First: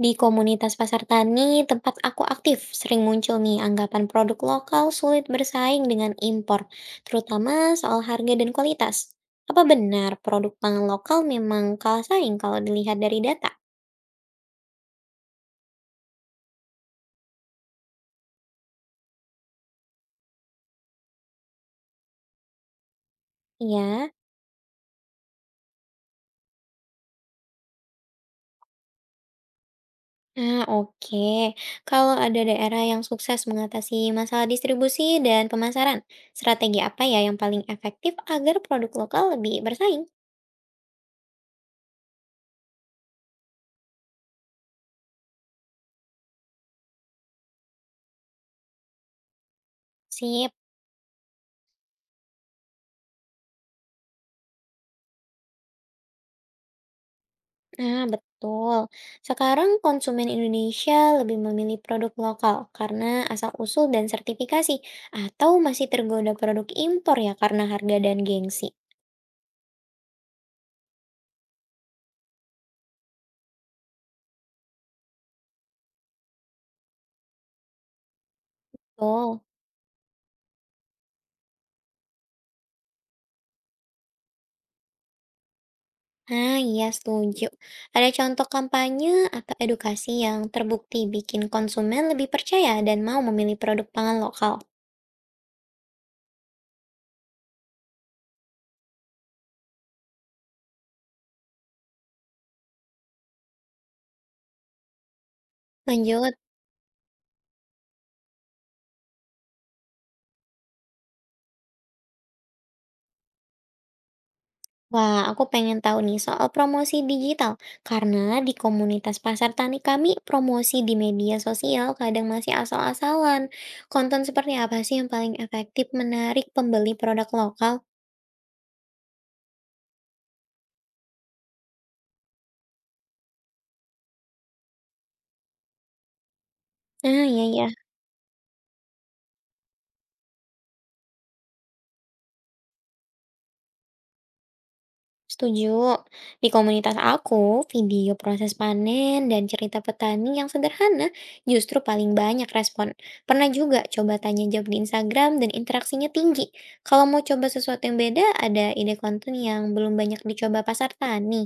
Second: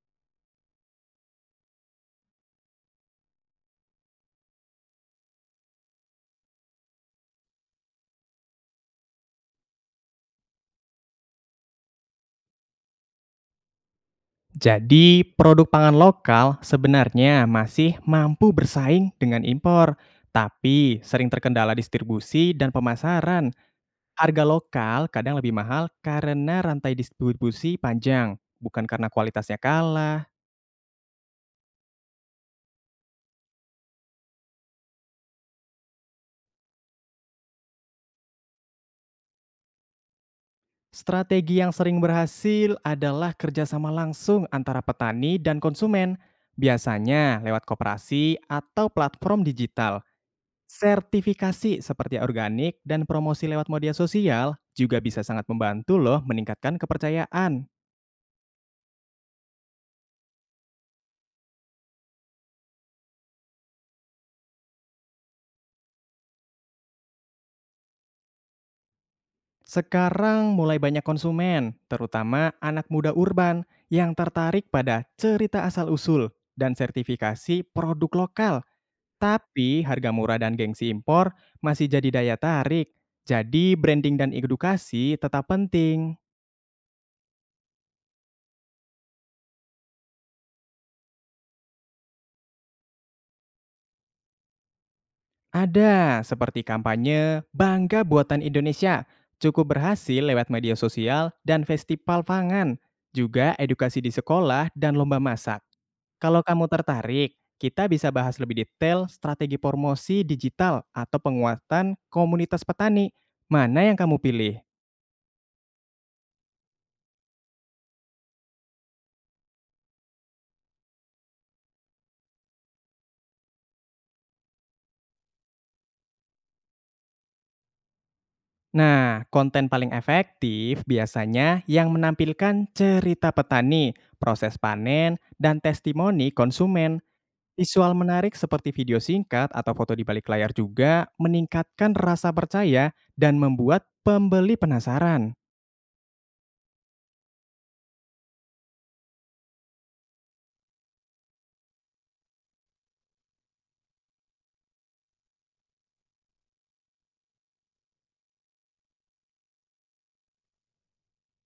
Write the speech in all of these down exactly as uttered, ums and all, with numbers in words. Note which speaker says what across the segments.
Speaker 1: Di komunitas pasar tani tempat aku aktif, sering muncul nih anggapan produk lokal sulit bersaing dengan impor, terutama soal harga dan kualitas. Apa benar produk pangan lokal memang kalah saing kalau dilihat dari data?
Speaker 2: Jadi, produk pangan lokal sebenarnya masih mampu bersaing dengan impor, tapi sering terkendala distribusi dan pemasaran.
Speaker 1: Ya.
Speaker 2: Harga lokal kadang lebih mahal karena rantai distribusi panjang, bukan karena kualitasnya kalah.
Speaker 1: Ah, oke. Kalau ada daerah yang sukses mengatasi masalah distribusi dan pemasaran, strategi apa ya yang paling efektif agar produk lokal lebih bersaing?
Speaker 2: Strategi yang sering berhasil adalah kerjasama langsung antara petani dan konsumen, biasanya lewat koperasi atau platform digital.
Speaker 1: Sip.
Speaker 2: Sertifikasi seperti organik dan promosi lewat media sosial juga bisa sangat membantu loh meningkatkan kepercayaan.
Speaker 1: Nah, betul. Sekarang konsumen Indonesia lebih memilih produk lokal karena asal-usul dan sertifikasi, atau masih tergoda produk impor ya karena harga dan gengsi.
Speaker 2: Sekarang mulai banyak konsumen, terutama anak muda urban, yang tertarik pada cerita asal-usul dan sertifikasi produk lokal.
Speaker 1: Betul.
Speaker 2: Tapi harga murah dan gengsi impor masih jadi daya tarik. Jadi branding dan edukasi tetap penting.
Speaker 1: Nah, iya setuju. Ada contoh kampanye atau edukasi yang terbukti bikin konsumen lebih percaya dan mau memilih produk pangan lokal.
Speaker 2: Ada, seperti kampanye Bangga Buatan Indonesia, cukup berhasil lewat media sosial dan festival pangan, juga edukasi di sekolah dan lomba masak.
Speaker 1: Lanjut.
Speaker 2: Kalau kamu tertarik, kita bisa bahas lebih detail strategi promosi digital atau penguatan komunitas petani. Mana yang kamu pilih?
Speaker 1: Wah, aku pengen tahu nih soal promosi digital, karena di komunitas pasar tani kami promosi di media sosial kadang masih asal-asalan. Konten seperti apa sih yang paling efektif menarik pembeli produk lokal?
Speaker 2: Nah, konten paling efektif biasanya yang menampilkan cerita petani, proses panen, dan testimoni konsumen.
Speaker 1: Ah, iya ya.
Speaker 2: Visual menarik seperti video singkat atau foto di balik layar juga meningkatkan rasa percaya dan membuat pembeli penasaran.
Speaker 1: Setuju. Di komunitas aku, video proses panen dan cerita petani yang sederhana justru paling banyak respon. Pernah juga coba tanya jawab di Instagram dan interaksinya tinggi. Kalau mau coba sesuatu yang beda, ada ide konten yang belum banyak dicoba pasar tani.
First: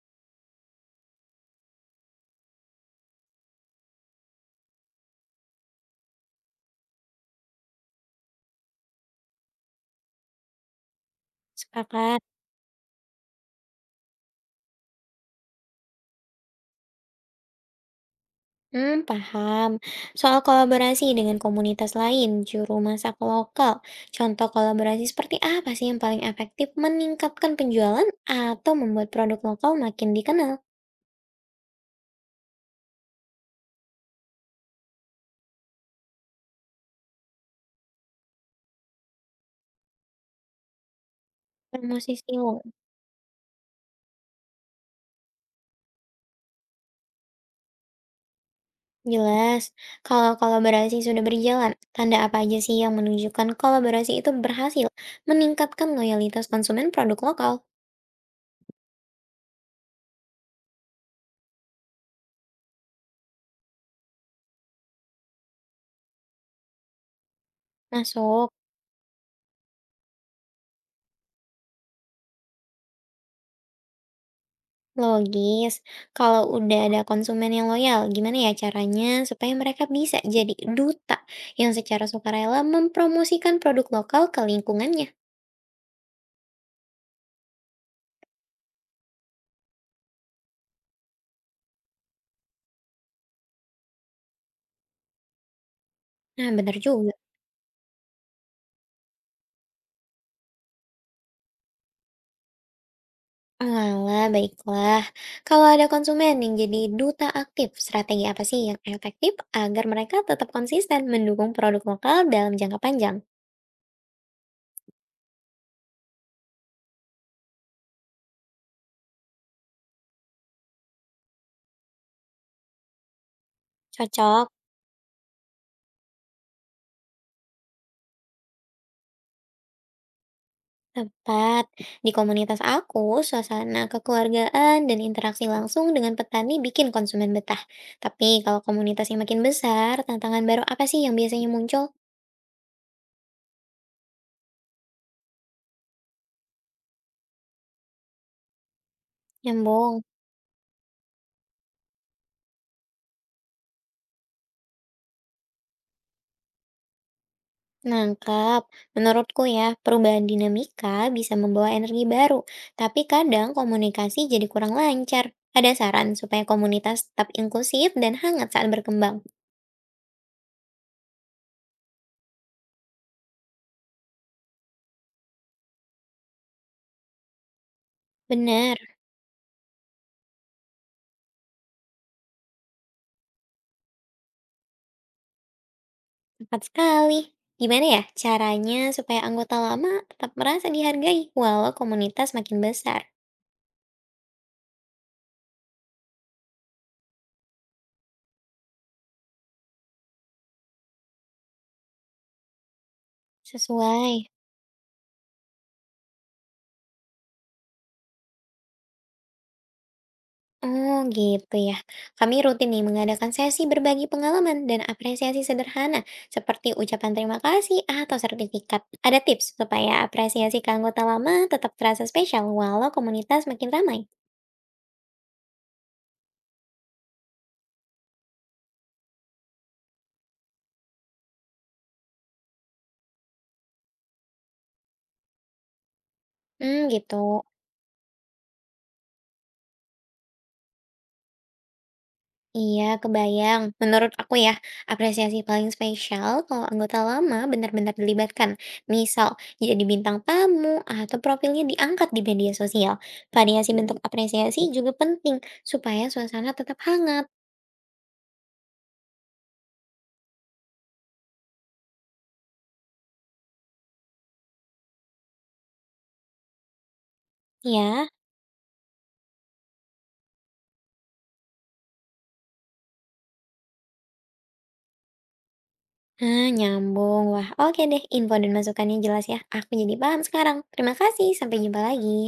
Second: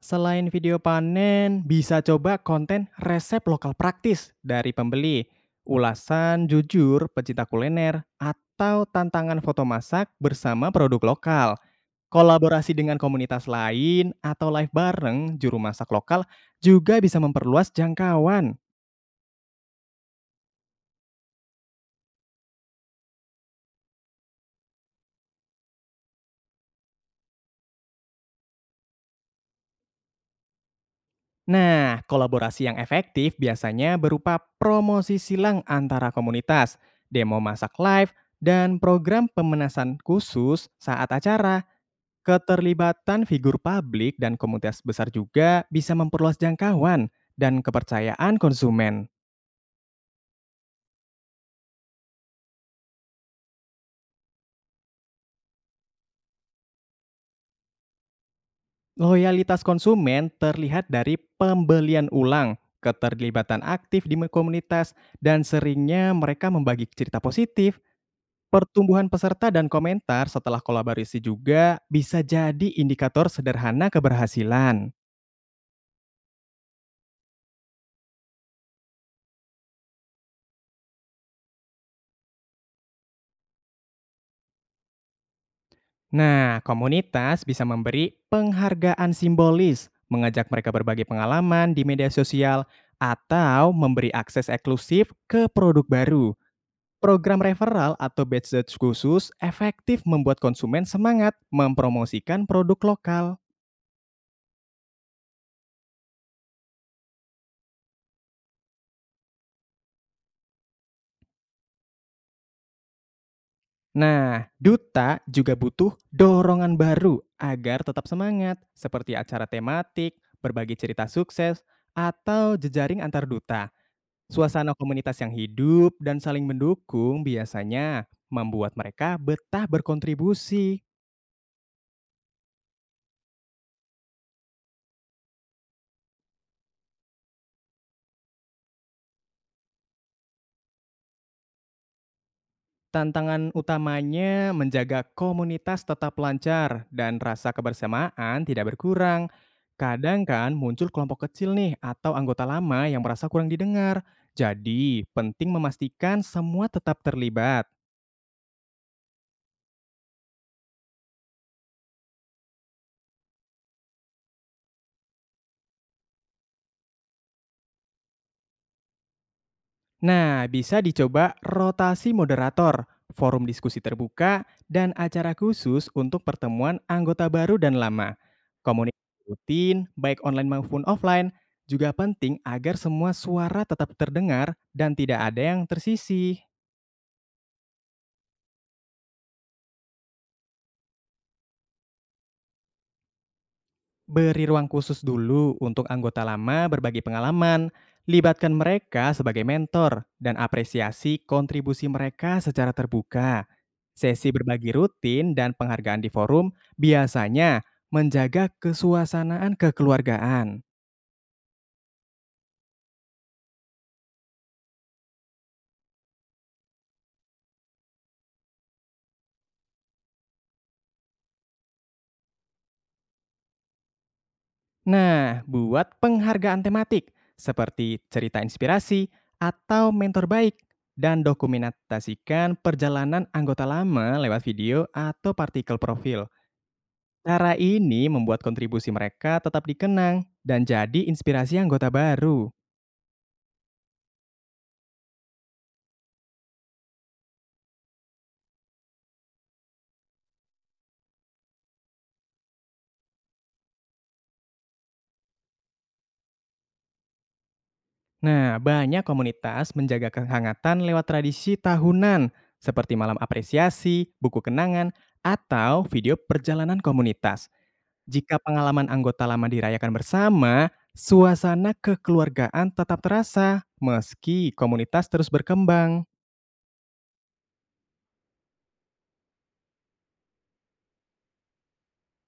Speaker 2: Selain video panen, bisa coba konten resep lokal praktis dari pembeli, ulasan jujur pecinta kuliner, atau tantangan foto masak bersama produk lokal.
Speaker 1: Sepakat.
Speaker 2: Kolaborasi dengan komunitas lain atau live bareng juru masak lokal juga bisa memperluas jangkauan.
Speaker 1: Hmm, paham. Soal kolaborasi dengan komunitas lain, juru masak lokal, contoh kolaborasi seperti apa sih yang paling efektif meningkatkan penjualan atau membuat produk lokal makin dikenal?
Speaker 2: Nah, kolaborasi yang efektif biasanya berupa promosi silang antara komunitas, demo masak live, dan program pemenasan khusus saat acara.
Speaker 1: Promosi S E O,
Speaker 2: Keterlibatan figur publik dan komunitas besar juga bisa memperluas jangkauan dan kepercayaan konsumen.
Speaker 1: jelas. Kalau kolaborasi sudah berjalan, tanda apa aja sih yang menunjukkan kolaborasi itu berhasil meningkatkan loyalitas konsumen produk lokal?
Speaker 2: Loyalitas konsumen terlihat dari pembelian ulang, keterlibatan aktif di komunitas, dan seringnya mereka membagi cerita positif.
Speaker 1: Masuk.
Speaker 2: Pertumbuhan peserta dan komentar setelah kolaborasi juga bisa jadi indikator sederhana keberhasilan.
Speaker 1: Logis. Kalau udah ada konsumen yang loyal, gimana ya caranya supaya mereka bisa jadi duta yang secara sukarela mempromosikan produk lokal ke lingkungannya?
Speaker 2: Nah, komunitas bisa memberi penghargaan simbolis, mengajak mereka berbagi pengalaman di media sosial, atau memberi akses eksklusif ke produk baru.
Speaker 1: Nah, benar juga.
Speaker 2: Program referral atau badge khusus efektif membuat konsumen semangat mempromosikan produk lokal.
Speaker 1: Alah, baiklah. Kalau ada konsumen yang jadi duta aktif, strategi apa sih yang efektif agar mereka tetap konsisten mendukung produk lokal dalam jangka panjang?
Speaker 2: Nah, duta juga butuh dorongan baru agar tetap semangat, seperti acara tematik, berbagi cerita sukses, atau jejaring antar duta.
Speaker 1: Cocok.
Speaker 2: Suasana komunitas yang hidup dan saling mendukung biasanya membuat mereka betah berkontribusi.
Speaker 1: Tepat. Di komunitas aku, suasana kekeluargaan dan interaksi langsung dengan petani bikin konsumen betah. Tapi kalau komunitasnya makin besar, tantangan baru apa sih yang biasanya muncul?
Speaker 2: Tantangan utamanya menjaga komunitas tetap lancar dan rasa kebersamaan tidak berkurang.
Speaker 1: Nyambung.
Speaker 2: Kadang kan muncul kelompok kecil nih atau anggota lama yang merasa kurang didengar. Jadi penting memastikan semua tetap terlibat.
Speaker 1: Nangkap. Menurutku ya, perubahan dinamika bisa membawa energi baru, tapi kadang komunikasi jadi kurang lancar. Ada saran supaya komunitas tetap inklusif dan hangat saat berkembang?
Speaker 2: Nah, bisa dicoba rotasi moderator, forum diskusi terbuka, dan acara khusus untuk pertemuan anggota baru dan lama.
Speaker 1: Benar,
Speaker 2: Komunikasi rutin, baik online maupun offline, juga penting agar semua suara tetap terdengar dan tidak ada yang tersisih.
Speaker 1: tepat sekali. Gimana ya caranya supaya anggota lama tetap merasa dihargai walau komunitas makin besar?
Speaker 2: Beri ruang khusus dulu untuk anggota lama berbagi pengalaman, libatkan mereka sebagai mentor, dan apresiasi kontribusi mereka secara terbuka.
Speaker 1: Sesuai.
Speaker 2: Sesi berbagi rutin dan penghargaan di forum biasanya menjaga kesuasanaan kekeluargaan.
Speaker 1: Oh gitu ya. Kami rutin nih mengadakan sesi berbagi pengalaman dan apresiasi sederhana seperti ucapan terima kasih atau sertifikat. Ada tips supaya apresiasi ke anggota lama tetap terasa spesial walau komunitas makin ramai.
Speaker 2: Nah, buat penghargaan tematik seperti cerita inspirasi atau mentor baik dan dokumentasikan perjalanan anggota lama lewat video atau partikel profil.
Speaker 1: Hmm gitu.
Speaker 2: Cara ini membuat kontribusi mereka tetap dikenang dan jadi inspirasi anggota baru.
Speaker 1: Iya, kebayang. Menurut aku ya, apresiasi paling spesial kalau anggota lama benar-benar dilibatkan. Misal, jadi bintang tamu atau profilnya diangkat di media sosial. Variasi bentuk apresiasi juga penting supaya suasana tetap hangat.
Speaker 2: Nah, banyak komunitas menjaga kehangatan lewat tradisi tahunan, seperti malam apresiasi, buku kenangan, atau video perjalanan komunitas.
Speaker 1: Ya.
Speaker 2: Jika pengalaman anggota lama dirayakan bersama, suasana kekeluargaan tetap terasa, meski komunitas terus berkembang.
Speaker 1: Ah, nyambung. Wah, oke deh. Info dan masukannya jelas ya. Aku jadi paham sekarang. Terima kasih. Sampai jumpa lagi.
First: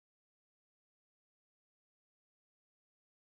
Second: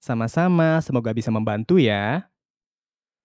Speaker 2: Sama-sama, semoga bisa membantu ya.